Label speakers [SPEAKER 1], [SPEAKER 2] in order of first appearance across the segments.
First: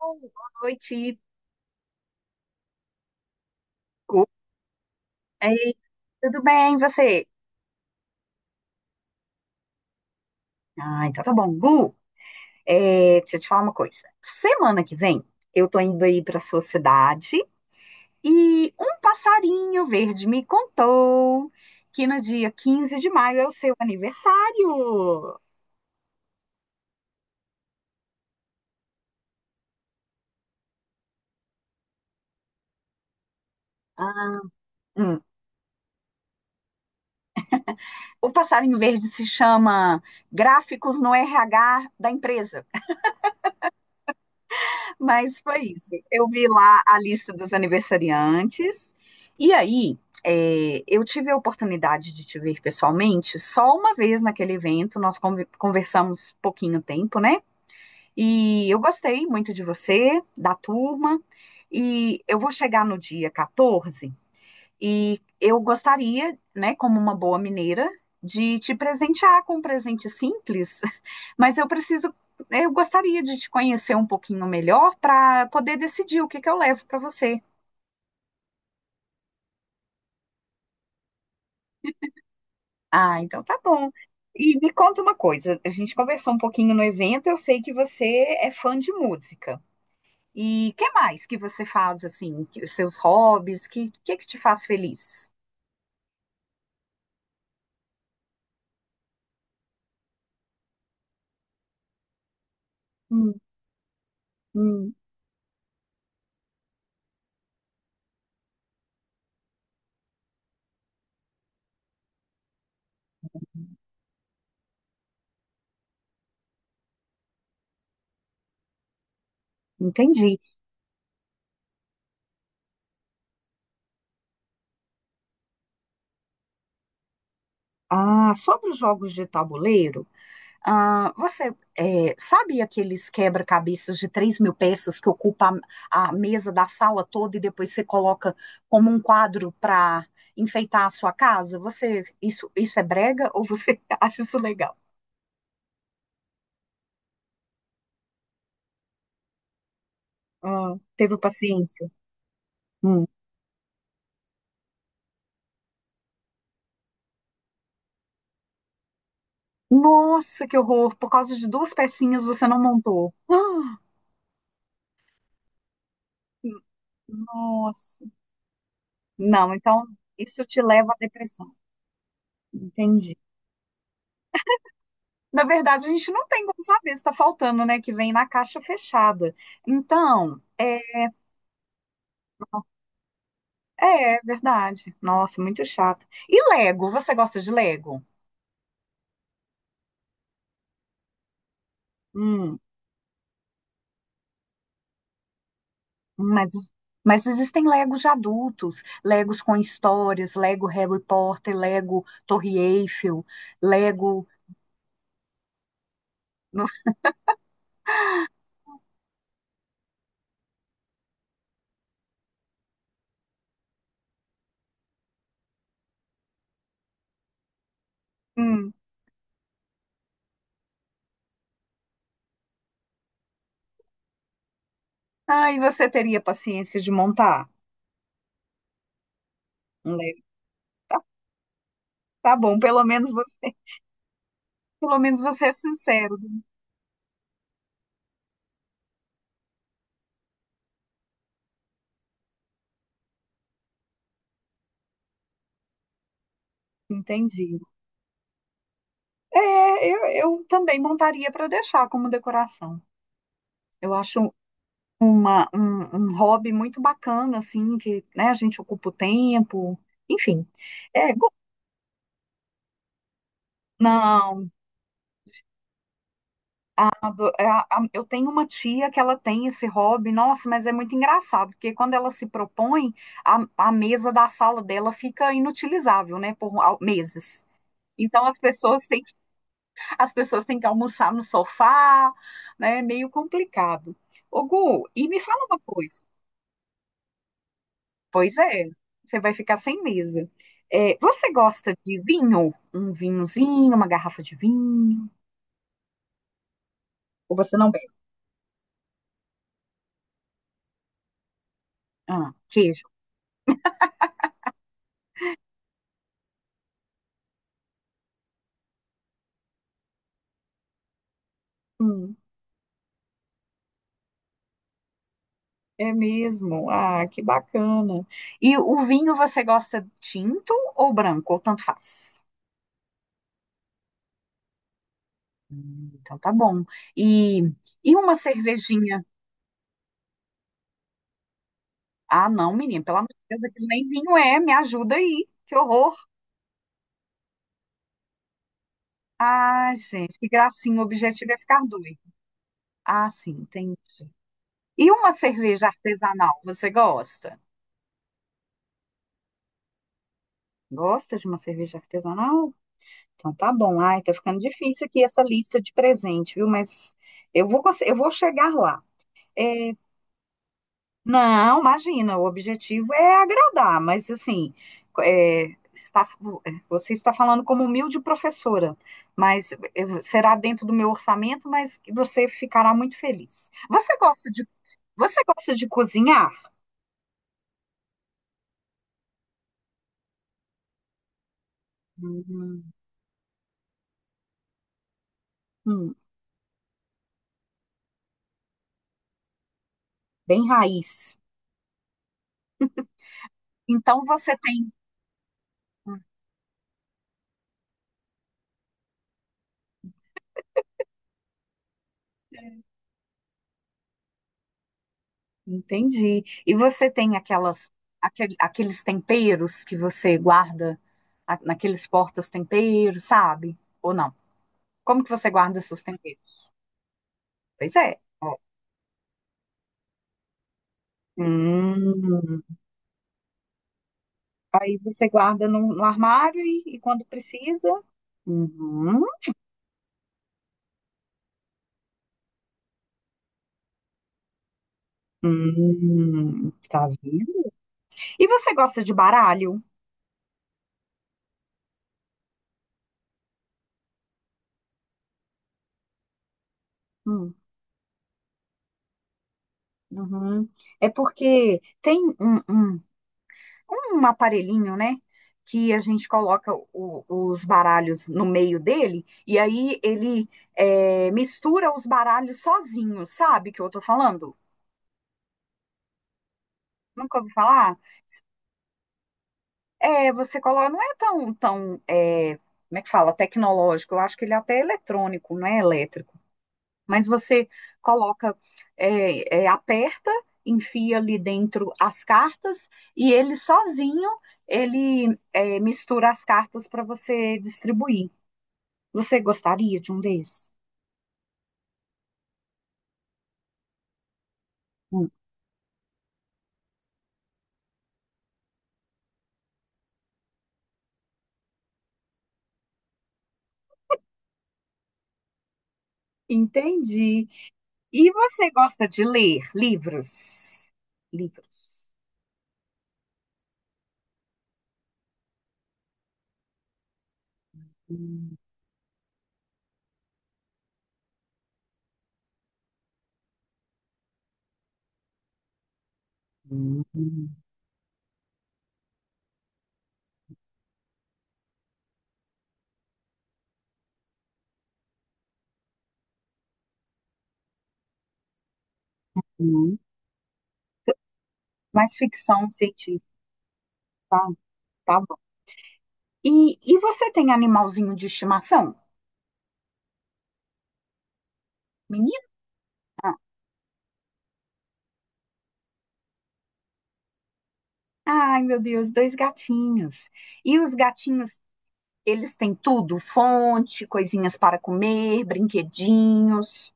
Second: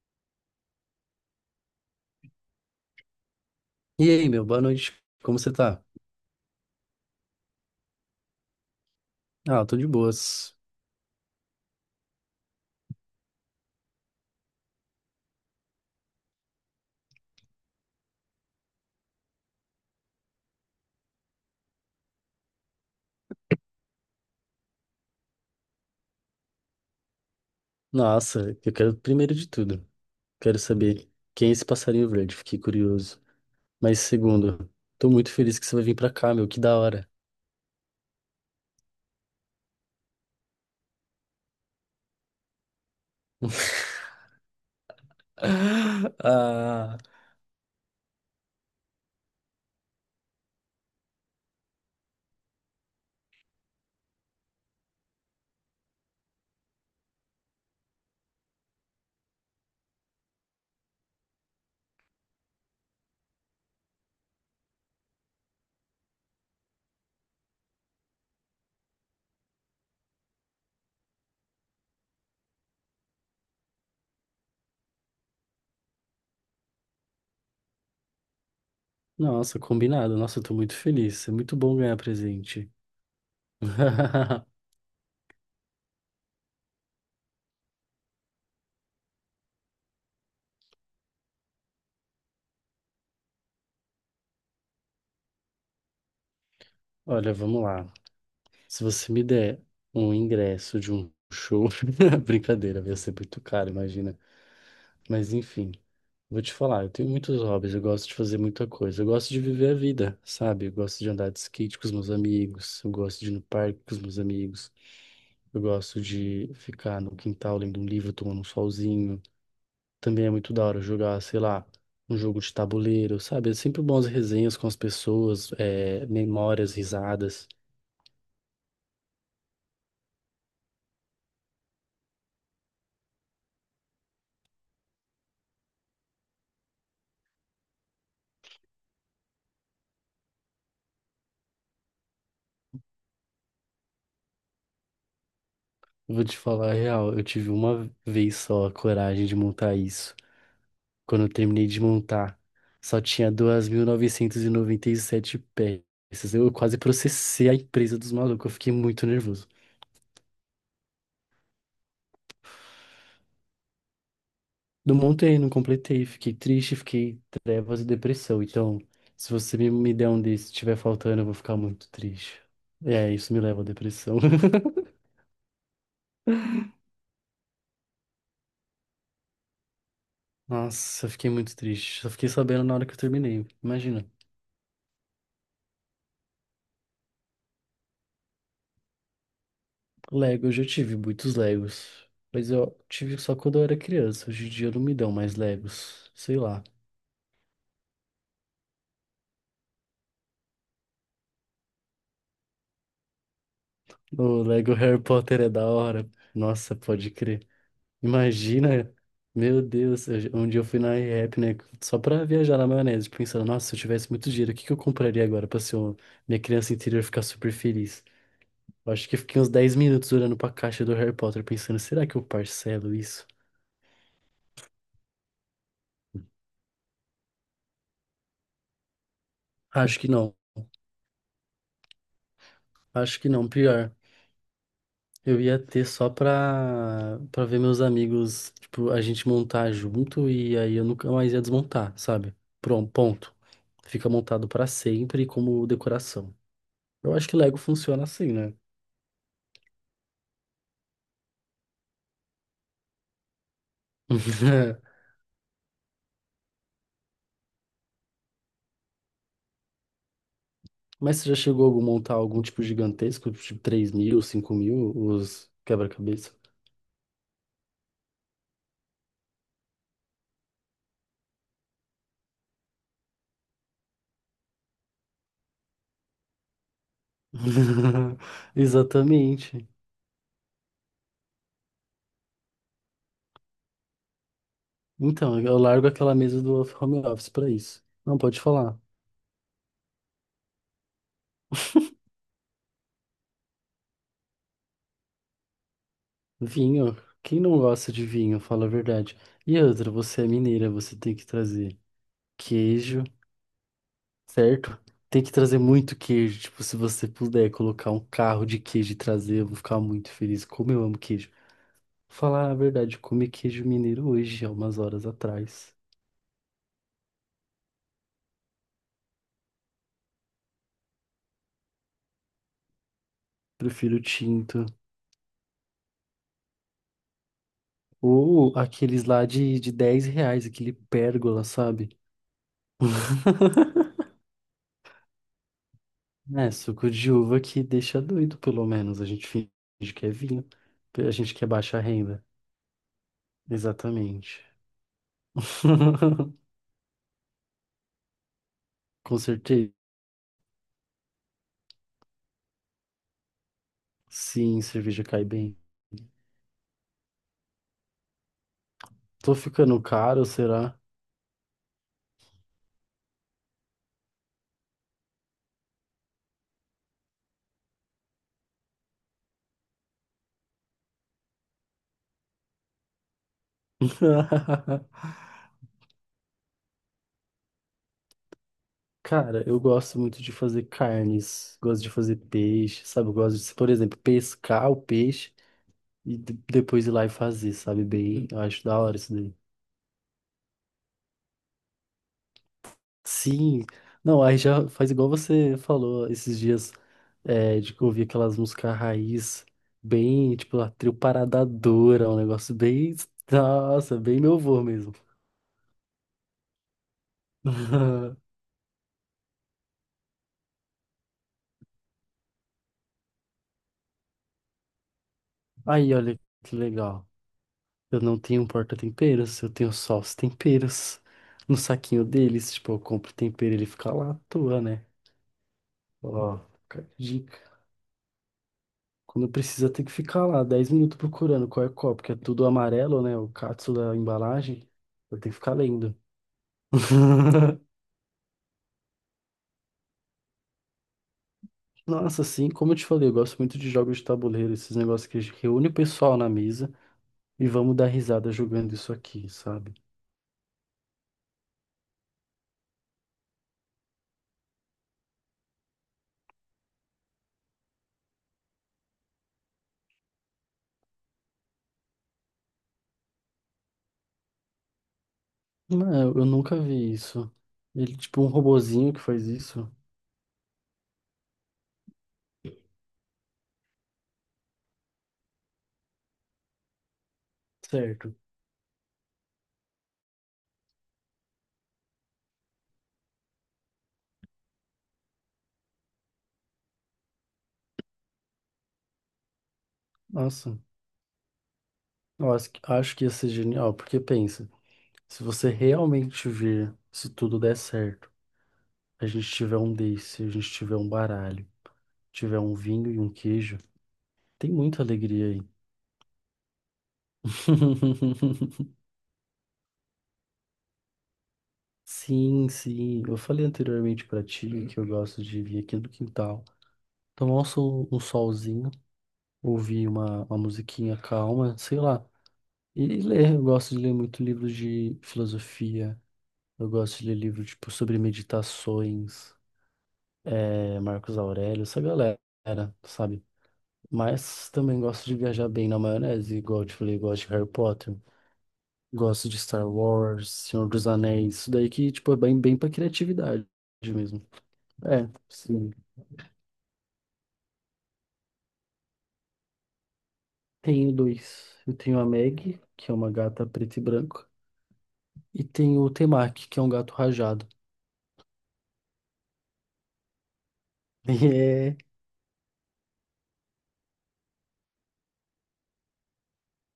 [SPEAKER 1] Oi, boa noite,
[SPEAKER 2] E
[SPEAKER 1] Gu.
[SPEAKER 2] aí, meu, boa noite. Como você
[SPEAKER 1] Ei,
[SPEAKER 2] tá?
[SPEAKER 1] tudo bem, e você?
[SPEAKER 2] Ah, tô de boas.
[SPEAKER 1] Ah, então tá bom. Gu, deixa eu te falar uma coisa. Semana que vem, eu tô indo aí pra sua cidade e um passarinho verde me contou que no dia 15 de maio é o seu aniversário.
[SPEAKER 2] Nossa, eu quero, primeiro de tudo, quero saber quem é esse passarinho verde, fiquei curioso. Mas
[SPEAKER 1] Ah,
[SPEAKER 2] segundo, tô
[SPEAKER 1] hum.
[SPEAKER 2] muito feliz que você vai vir pra cá, meu, que da hora.
[SPEAKER 1] O passarinho verde se chama Gráficos no RH da empresa. Mas foi isso. Eu vi lá a
[SPEAKER 2] Ah,
[SPEAKER 1] lista dos aniversariantes. E aí, eu tive a oportunidade de te ver pessoalmente só uma vez naquele evento. Nós conversamos pouquinho tempo, né? E eu gostei muito de você, da turma. E eu vou chegar no dia 14 e eu gostaria, né, como uma boa mineira, de te presentear com um presente simples, mas eu preciso, eu gostaria de te conhecer um pouquinho melhor para poder decidir o que que eu levo para você.
[SPEAKER 2] nossa, combinado. Nossa, eu tô muito feliz. É muito bom ganhar presente.
[SPEAKER 1] Ah, então tá bom. E me conta uma coisa, a gente conversou um pouquinho no evento, eu sei que você é fã de música. E que mais que você faz assim, os seus hobbies, que que te faz feliz?
[SPEAKER 2] Olha, vamos lá. Se você me der um ingresso de um show, brincadeira, vai ser
[SPEAKER 1] Hum,
[SPEAKER 2] muito caro, imagina.
[SPEAKER 1] hum,
[SPEAKER 2] Mas enfim, vou te falar, eu tenho muitos hobbies, eu gosto de fazer muita coisa. Eu gosto de viver a vida, sabe? Eu gosto de andar de skate com os meus amigos, eu gosto de ir no parque com os meus amigos, eu gosto de ficar no quintal lendo um livro, tomando um solzinho. Também é
[SPEAKER 1] entendi.
[SPEAKER 2] muito da hora jogar, sei lá, um jogo de tabuleiro, sabe? É sempre bons as resenhas com as pessoas, memórias, risadas.
[SPEAKER 1] Ah, sobre os jogos de tabuleiro, ah, você sabe aqueles quebra-cabeças de 3.000 peças que ocupa a mesa da sala toda e depois você coloca como um quadro para enfeitar a sua casa? Isso é brega ou você acha isso legal?
[SPEAKER 2] Eu vou te falar a real, eu tive uma vez só a coragem de montar isso.
[SPEAKER 1] Ah, teve
[SPEAKER 2] Quando eu terminei de
[SPEAKER 1] paciência?
[SPEAKER 2] montar, só
[SPEAKER 1] Hum.
[SPEAKER 2] tinha duas mil e noventa e sete peças. Eu quase processei a empresa dos malucos, eu fiquei muito nervoso.
[SPEAKER 1] Nossa, que horror! Por causa de duas pecinhas você não montou. Ah,
[SPEAKER 2] Não montei, não completei, fiquei triste, fiquei trevas e
[SPEAKER 1] nossa.
[SPEAKER 2] depressão. Então, se
[SPEAKER 1] Não,
[SPEAKER 2] você me
[SPEAKER 1] então
[SPEAKER 2] me der um
[SPEAKER 1] isso
[SPEAKER 2] desses, se
[SPEAKER 1] te
[SPEAKER 2] tiver
[SPEAKER 1] leva à
[SPEAKER 2] faltando, eu vou
[SPEAKER 1] depressão.
[SPEAKER 2] ficar muito triste. É,
[SPEAKER 1] Entendi.
[SPEAKER 2] isso me leva à depressão.
[SPEAKER 1] Na verdade, a gente não tem como saber se tá faltando, né? Que vem na caixa fechada. Então,
[SPEAKER 2] Nossa, eu fiquei muito triste. Só fiquei sabendo na hora que eu terminei. Imagina.
[SPEAKER 1] é verdade. Nossa, muito chato. E Lego? Você gosta de Lego?
[SPEAKER 2] Lego, eu já tive muitos Legos. Mas
[SPEAKER 1] Hum,
[SPEAKER 2] eu tive só quando eu era criança. Hoje em dia não me dão mais Legos. Sei
[SPEAKER 1] mas,
[SPEAKER 2] lá.
[SPEAKER 1] mas existem Legos de adultos, Legos com histórias, Lego Harry Potter, Lego Torre Eiffel, Lego.
[SPEAKER 2] O Lego Harry Potter é da hora.
[SPEAKER 1] no-
[SPEAKER 2] Nossa, pode crer. Imagina, meu Deus, eu um dia eu fui na IRAP, né, só pra viajar na maionese, pensando, nossa, se eu tivesse muito dinheiro, o que que eu compraria agora pra ser minha criança interior ficar super feliz?
[SPEAKER 1] Hum.
[SPEAKER 2] Eu acho que eu fiquei uns 10 minutos olhando pra caixa do Harry Potter, pensando, será que eu parcelo isso?
[SPEAKER 1] Ah, e você teria paciência de montar um
[SPEAKER 2] Acho que
[SPEAKER 1] Lego?
[SPEAKER 2] não,
[SPEAKER 1] Tá, tá bom, pelo menos
[SPEAKER 2] acho
[SPEAKER 1] você,
[SPEAKER 2] que não, pior.
[SPEAKER 1] pelo menos
[SPEAKER 2] Eu
[SPEAKER 1] você é
[SPEAKER 2] ia ter só
[SPEAKER 1] sincero, né?
[SPEAKER 2] pra, pra ver meus amigos, tipo, a gente montar junto e aí eu nunca mais ia desmontar, sabe? Pronto, ponto. Fica montado pra sempre como decoração. Eu acho que Lego
[SPEAKER 1] Entendi.
[SPEAKER 2] funciona assim, né?
[SPEAKER 1] É, eu, eu também montaria para deixar como decoração. Eu acho um hobby muito bacana, assim, que, né, a gente ocupa o tempo, enfim. É,
[SPEAKER 2] Mas você
[SPEAKER 1] go-
[SPEAKER 2] já chegou a montar algum tipo gigantesco, tipo 3.000,
[SPEAKER 1] não,
[SPEAKER 2] 5.000, os quebra-cabeça?
[SPEAKER 1] a eu tenho uma tia que ela tem esse hobby, nossa, mas é muito engraçado, porque quando ela se propõe, a mesa da sala dela fica inutilizável, né, por meses. Então as pessoas
[SPEAKER 2] Exatamente.
[SPEAKER 1] as pessoas têm que almoçar no sofá, né? É meio complicado. Ô, Gu, e me
[SPEAKER 2] Então,
[SPEAKER 1] fala uma
[SPEAKER 2] eu largo
[SPEAKER 1] coisa.
[SPEAKER 2] aquela mesa do home office pra isso. Não,
[SPEAKER 1] Pois
[SPEAKER 2] pode
[SPEAKER 1] é,
[SPEAKER 2] falar.
[SPEAKER 1] você vai ficar sem mesa. Você gosta de vinho? Um vinhozinho, uma garrafa de vinho?
[SPEAKER 2] Vinho.
[SPEAKER 1] Ou
[SPEAKER 2] Quem
[SPEAKER 1] você
[SPEAKER 2] não
[SPEAKER 1] não bebe?
[SPEAKER 2] gosta de vinho, fala a verdade. E outra, você é mineira, você tem que trazer
[SPEAKER 1] Ah, queijo.
[SPEAKER 2] queijo, certo? Tem que trazer muito queijo. Tipo, se você puder colocar um carro de queijo e trazer, eu vou ficar muito feliz. Como eu amo queijo.
[SPEAKER 1] Hum,
[SPEAKER 2] Falar a verdade, eu comi queijo mineiro hoje, há umas horas atrás.
[SPEAKER 1] é mesmo. Ah, que bacana. E o vinho você gosta tinto ou branco? Ou tanto faz?
[SPEAKER 2] Prefiro tinto.
[SPEAKER 1] Então tá bom. E, e uma
[SPEAKER 2] Ou
[SPEAKER 1] cervejinha?
[SPEAKER 2] aqueles lá de 10 reais, aquele pérgola, sabe?
[SPEAKER 1] Ah, não, menina, pelo amor de Deus, aquilo nem vinho é, me ajuda aí. Que horror.
[SPEAKER 2] É, suco de uva que deixa doido, pelo menos. A gente
[SPEAKER 1] Ah,
[SPEAKER 2] finge que é
[SPEAKER 1] gente, que
[SPEAKER 2] vinho.
[SPEAKER 1] gracinha, o
[SPEAKER 2] A
[SPEAKER 1] objetivo
[SPEAKER 2] gente
[SPEAKER 1] é
[SPEAKER 2] que é
[SPEAKER 1] ficar
[SPEAKER 2] baixa
[SPEAKER 1] doido.
[SPEAKER 2] renda.
[SPEAKER 1] Ah, sim, tem.
[SPEAKER 2] Exatamente.
[SPEAKER 1] E uma cerveja artesanal, você gosta?
[SPEAKER 2] Com certeza.
[SPEAKER 1] Gosta de uma cerveja artesanal? Então tá bom. Ai, tá ficando
[SPEAKER 2] Sim,
[SPEAKER 1] difícil
[SPEAKER 2] cerveja
[SPEAKER 1] aqui essa
[SPEAKER 2] cai bem.
[SPEAKER 1] lista de presente, viu? Mas eu vou chegar lá.
[SPEAKER 2] Tô
[SPEAKER 1] É,
[SPEAKER 2] ficando caro, será?
[SPEAKER 1] Não, imagina, o objetivo é agradar, mas assim, é, está- você está falando como humilde professora, mas será dentro do meu orçamento, mas você ficará muito feliz. Você gosta de cozinhar?
[SPEAKER 2] Cara, eu gosto muito de fazer carnes, gosto de fazer
[SPEAKER 1] Hum,
[SPEAKER 2] peixe, sabe? Eu gosto de, por exemplo, pescar o peixe
[SPEAKER 1] hum,
[SPEAKER 2] e depois ir lá e fazer, sabe? Bem, eu acho da hora isso.
[SPEAKER 1] bem raiz.
[SPEAKER 2] Sim,
[SPEAKER 1] Então
[SPEAKER 2] não,
[SPEAKER 1] você
[SPEAKER 2] aí
[SPEAKER 1] tem,
[SPEAKER 2] já faz igual você falou esses dias, de que eu ouvi aquelas músicas raiz, bem, tipo, a trio Paradadora, um negócio bem, nossa, bem meu vô mesmo.
[SPEAKER 1] entendi. E você tem aqueles temperos que você guarda naqueles portas-temperos, sabe? Ou não? Como que você guarda os seus
[SPEAKER 2] Aí, olha
[SPEAKER 1] temperos?
[SPEAKER 2] que legal,
[SPEAKER 1] Pois é.
[SPEAKER 2] eu não
[SPEAKER 1] Ó.
[SPEAKER 2] tenho porta-temperos, eu tenho só os temperos. No saquinho
[SPEAKER 1] Hum.
[SPEAKER 2] deles, tipo, eu compro tempero, ele fica lá à toa,
[SPEAKER 1] Aí
[SPEAKER 2] né?
[SPEAKER 1] você guarda no
[SPEAKER 2] Ó,
[SPEAKER 1] armário e
[SPEAKER 2] fica a
[SPEAKER 1] quando
[SPEAKER 2] dica.
[SPEAKER 1] precisa. Uhum.
[SPEAKER 2] Quando precisa, tem que ficar lá 10 minutos procurando qual é qual, porque é tudo amarelo, né? O catsu da embalagem. Eu tenho que ficar lendo.
[SPEAKER 1] Hum. Tá vendo? E você gosta de baralho?
[SPEAKER 2] Nossa, assim, como eu te falei, eu gosto muito de jogos de tabuleiro, esses negócios que reúne o pessoal na mesa
[SPEAKER 1] Hum.
[SPEAKER 2] e vamos dar risada jogando isso aqui, sabe?
[SPEAKER 1] Uhum. É porque tem um aparelhinho, né? Que a gente coloca os baralhos no meio dele e aí ele mistura os baralhos sozinho, sabe o que eu tô falando?
[SPEAKER 2] Não, eu nunca vi
[SPEAKER 1] Nunca ouvi
[SPEAKER 2] isso.
[SPEAKER 1] falar?
[SPEAKER 2] Ele, tipo, um robozinho que faz isso.
[SPEAKER 1] Você coloca, não é tão, como é que fala, tecnológico, eu acho que ele é até é eletrônico, não é elétrico, mas você
[SPEAKER 2] Certo.
[SPEAKER 1] coloca, aperta, enfia ali dentro as cartas e ele sozinho, ele mistura as cartas para você distribuir. Você gostaria de um desses?
[SPEAKER 2] Nossa, eu acho que ia ser genial, porque pensa,
[SPEAKER 1] Hum,
[SPEAKER 2] se você realmente vir, se tudo der certo, a gente tiver um desse, a gente tiver um baralho, tiver um vinho e um queijo, tem muita alegria aí.
[SPEAKER 1] entendi. E você gosta de ler livros? Livros.
[SPEAKER 2] Sim, sim. Eu falei anteriormente pra ti que eu gosto de vir aqui no quintal, tomar um
[SPEAKER 1] Hum,
[SPEAKER 2] solzinho, ouvir uma musiquinha calma, sei lá. E ler. Eu gosto de ler muito livro de filosofia. Eu gosto de ler
[SPEAKER 1] hum,
[SPEAKER 2] livro tipo sobre meditações, Marcos Aurélio, essa galera, sabe? Mas também gosto de viajar bem na maionese, igual eu te falei, gosto de Harry Potter, gosto de Star
[SPEAKER 1] hum.
[SPEAKER 2] Wars, Senhor dos Anéis, isso daí
[SPEAKER 1] Mais
[SPEAKER 2] que, tipo, é bem,
[SPEAKER 1] ficção
[SPEAKER 2] bem pra
[SPEAKER 1] científica.
[SPEAKER 2] criatividade mesmo.
[SPEAKER 1] Tá
[SPEAKER 2] É,
[SPEAKER 1] bom.
[SPEAKER 2] sim.
[SPEAKER 1] E você tem animalzinho de estimação?
[SPEAKER 2] Tenho dois. Eu tenho a
[SPEAKER 1] Menina?
[SPEAKER 2] Meg, que é uma gata preta e branca, e tenho o Temaki, que é um gato rajado.
[SPEAKER 1] Ai, meu Deus, dois gatinhos. E os
[SPEAKER 2] E
[SPEAKER 1] gatinhos,
[SPEAKER 2] é,
[SPEAKER 1] eles têm tudo? Fonte, coisinhas para comer, brinquedinhos.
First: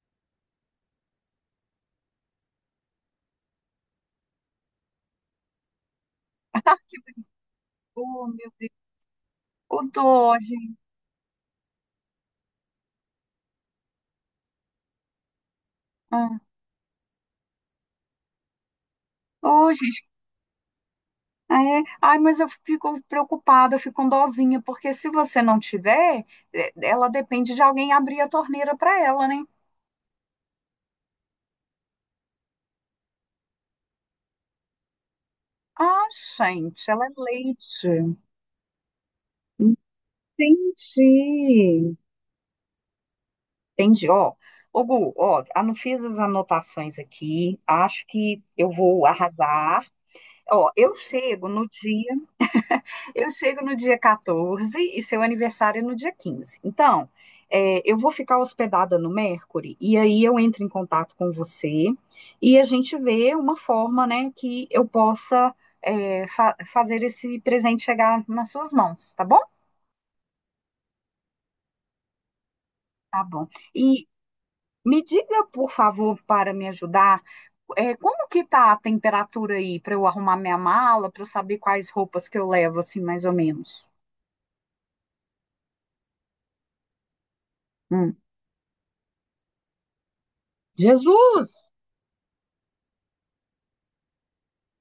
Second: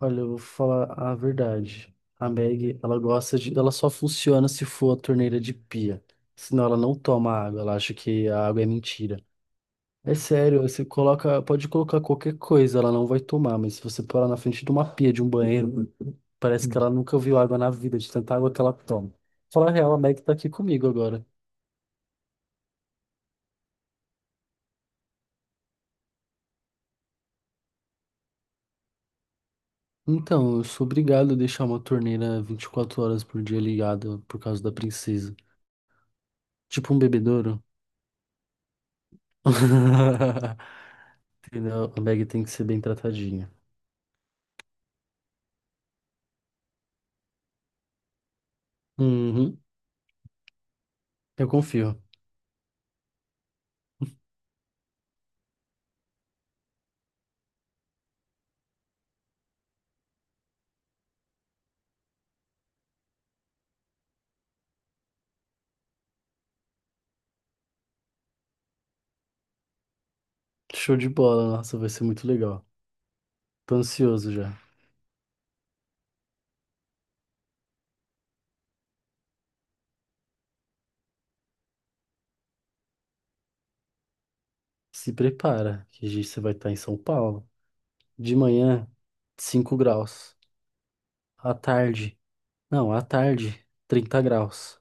[SPEAKER 2] olha, eu vou falar a verdade. A Meg, ela gosta de, ela só funciona se for a torneira de pia. Senão ela não toma água, ela acha
[SPEAKER 1] Oh,
[SPEAKER 2] que a
[SPEAKER 1] meu
[SPEAKER 2] água é
[SPEAKER 1] Deus.
[SPEAKER 2] mentira.
[SPEAKER 1] Ô,
[SPEAKER 2] É
[SPEAKER 1] dó,
[SPEAKER 2] sério,
[SPEAKER 1] gente.
[SPEAKER 2] você coloca, pode colocar qualquer coisa, ela não vai tomar, mas se você pôr ela na frente de uma pia, de um banheiro,
[SPEAKER 1] Ah.
[SPEAKER 2] parece que ela nunca viu água na vida, de tanta água que ela toma. Fala
[SPEAKER 1] Ô,
[SPEAKER 2] a real, a
[SPEAKER 1] gente.
[SPEAKER 2] Meg tá aqui comigo agora.
[SPEAKER 1] É. Ai, mas eu fico preocupada, eu fico com dózinha, porque se você não tiver, ela depende de alguém abrir a torneira para ela, né?
[SPEAKER 2] Então, eu sou obrigado a deixar uma torneira 24 horas por dia ligada por causa da princesa.
[SPEAKER 1] Ah, gente,
[SPEAKER 2] Tipo um
[SPEAKER 1] ela é
[SPEAKER 2] bebedouro.
[SPEAKER 1] leite.
[SPEAKER 2] Entendeu?
[SPEAKER 1] Entendi.
[SPEAKER 2] A Meg tem que ser bem tratadinha.
[SPEAKER 1] Entendi. Ó, ô Gu, ó, ah, não fiz as anotações aqui. Acho que eu vou
[SPEAKER 2] Uhum,
[SPEAKER 1] arrasar. Ó,
[SPEAKER 2] eu confio.
[SPEAKER 1] eu chego no dia 14 e seu aniversário é no dia 15. Então, eu vou ficar hospedada no Mercury e aí eu entro em contato com você e a gente vê uma forma, né, que eu possa fazer esse presente chegar nas suas mãos, tá bom?
[SPEAKER 2] Show de bola, nossa, vai ser muito legal.
[SPEAKER 1] Tá bom.
[SPEAKER 2] Tô
[SPEAKER 1] E
[SPEAKER 2] ansioso já.
[SPEAKER 1] me diga, por favor, para me ajudar, como que tá a temperatura aí para eu arrumar minha mala, para eu saber quais roupas que eu levo, assim, mais ou menos?
[SPEAKER 2] Se prepara, que você vai estar em São Paulo.
[SPEAKER 1] Hum.
[SPEAKER 2] De manhã, 5 graus.
[SPEAKER 1] Jesus!
[SPEAKER 2] À tarde, não, à tarde, 30 graus.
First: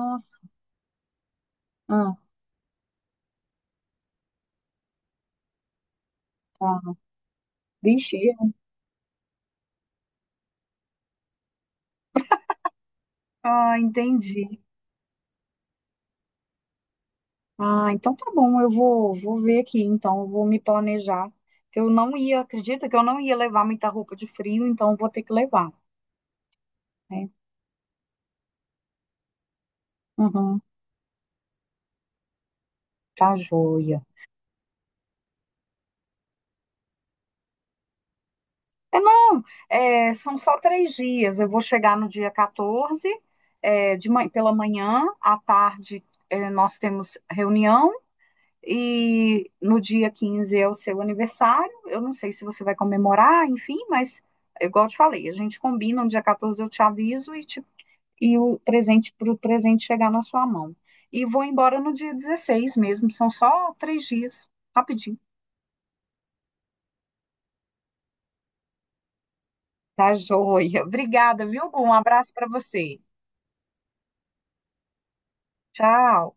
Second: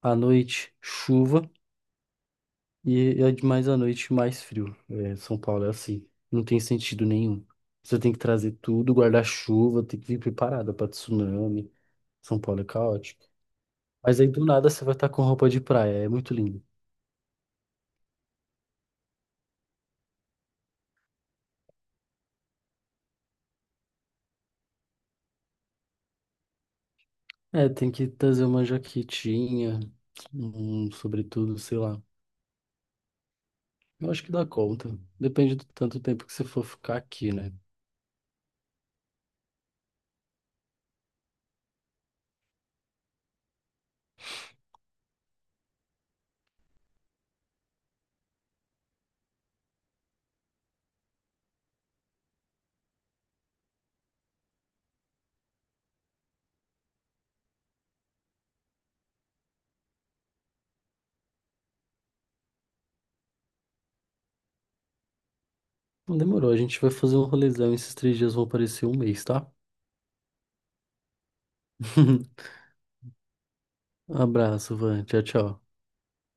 [SPEAKER 2] À noite, chuva.
[SPEAKER 1] ah,
[SPEAKER 2] E é de mais à noite, mais frio. É, São Paulo é assim. Não tem
[SPEAKER 1] tá.
[SPEAKER 2] sentido nenhum. Você tem
[SPEAKER 1] Vixe,
[SPEAKER 2] que trazer tudo, guarda-chuva, tem que vir preparada para tsunami. São Paulo é caótico.
[SPEAKER 1] ah,
[SPEAKER 2] Mas aí do
[SPEAKER 1] entendi.
[SPEAKER 2] nada você vai estar com roupa de praia. É muito lindo.
[SPEAKER 1] Ah, então tá bom, eu vou, vou ver aqui, então, eu vou me planejar. Que eu não ia, acredita que eu não ia levar muita roupa de frio, então eu vou ter que levar, né?
[SPEAKER 2] É, tem que trazer uma jaquetinha,
[SPEAKER 1] Uhum,
[SPEAKER 2] um sobretudo, sei lá.
[SPEAKER 1] tá joia.
[SPEAKER 2] Eu acho que dá conta. Depende do tanto tempo que você for ficar aqui, né?
[SPEAKER 1] Não, são só 3 dias. Eu vou chegar no dia 14, pela manhã, à tarde, nós temos reunião, e no dia 15 é o seu aniversário. Eu não sei se você vai comemorar, enfim, mas igual eu te falei, a gente combina, no dia 14 eu te aviso e o presente para o presente chegar na sua mão. E vou embora no dia 16, mesmo, são só 3 dias, rapidinho.
[SPEAKER 2] Não demorou, a gente vai fazer um rolezão. Esses 3 dias vão parecer um mês, tá?
[SPEAKER 1] Tá joia. Obrigada, viu, Gu? Um abraço para você.
[SPEAKER 2] Abraço, Van. Tchau, tchau.
[SPEAKER 1] Tchau.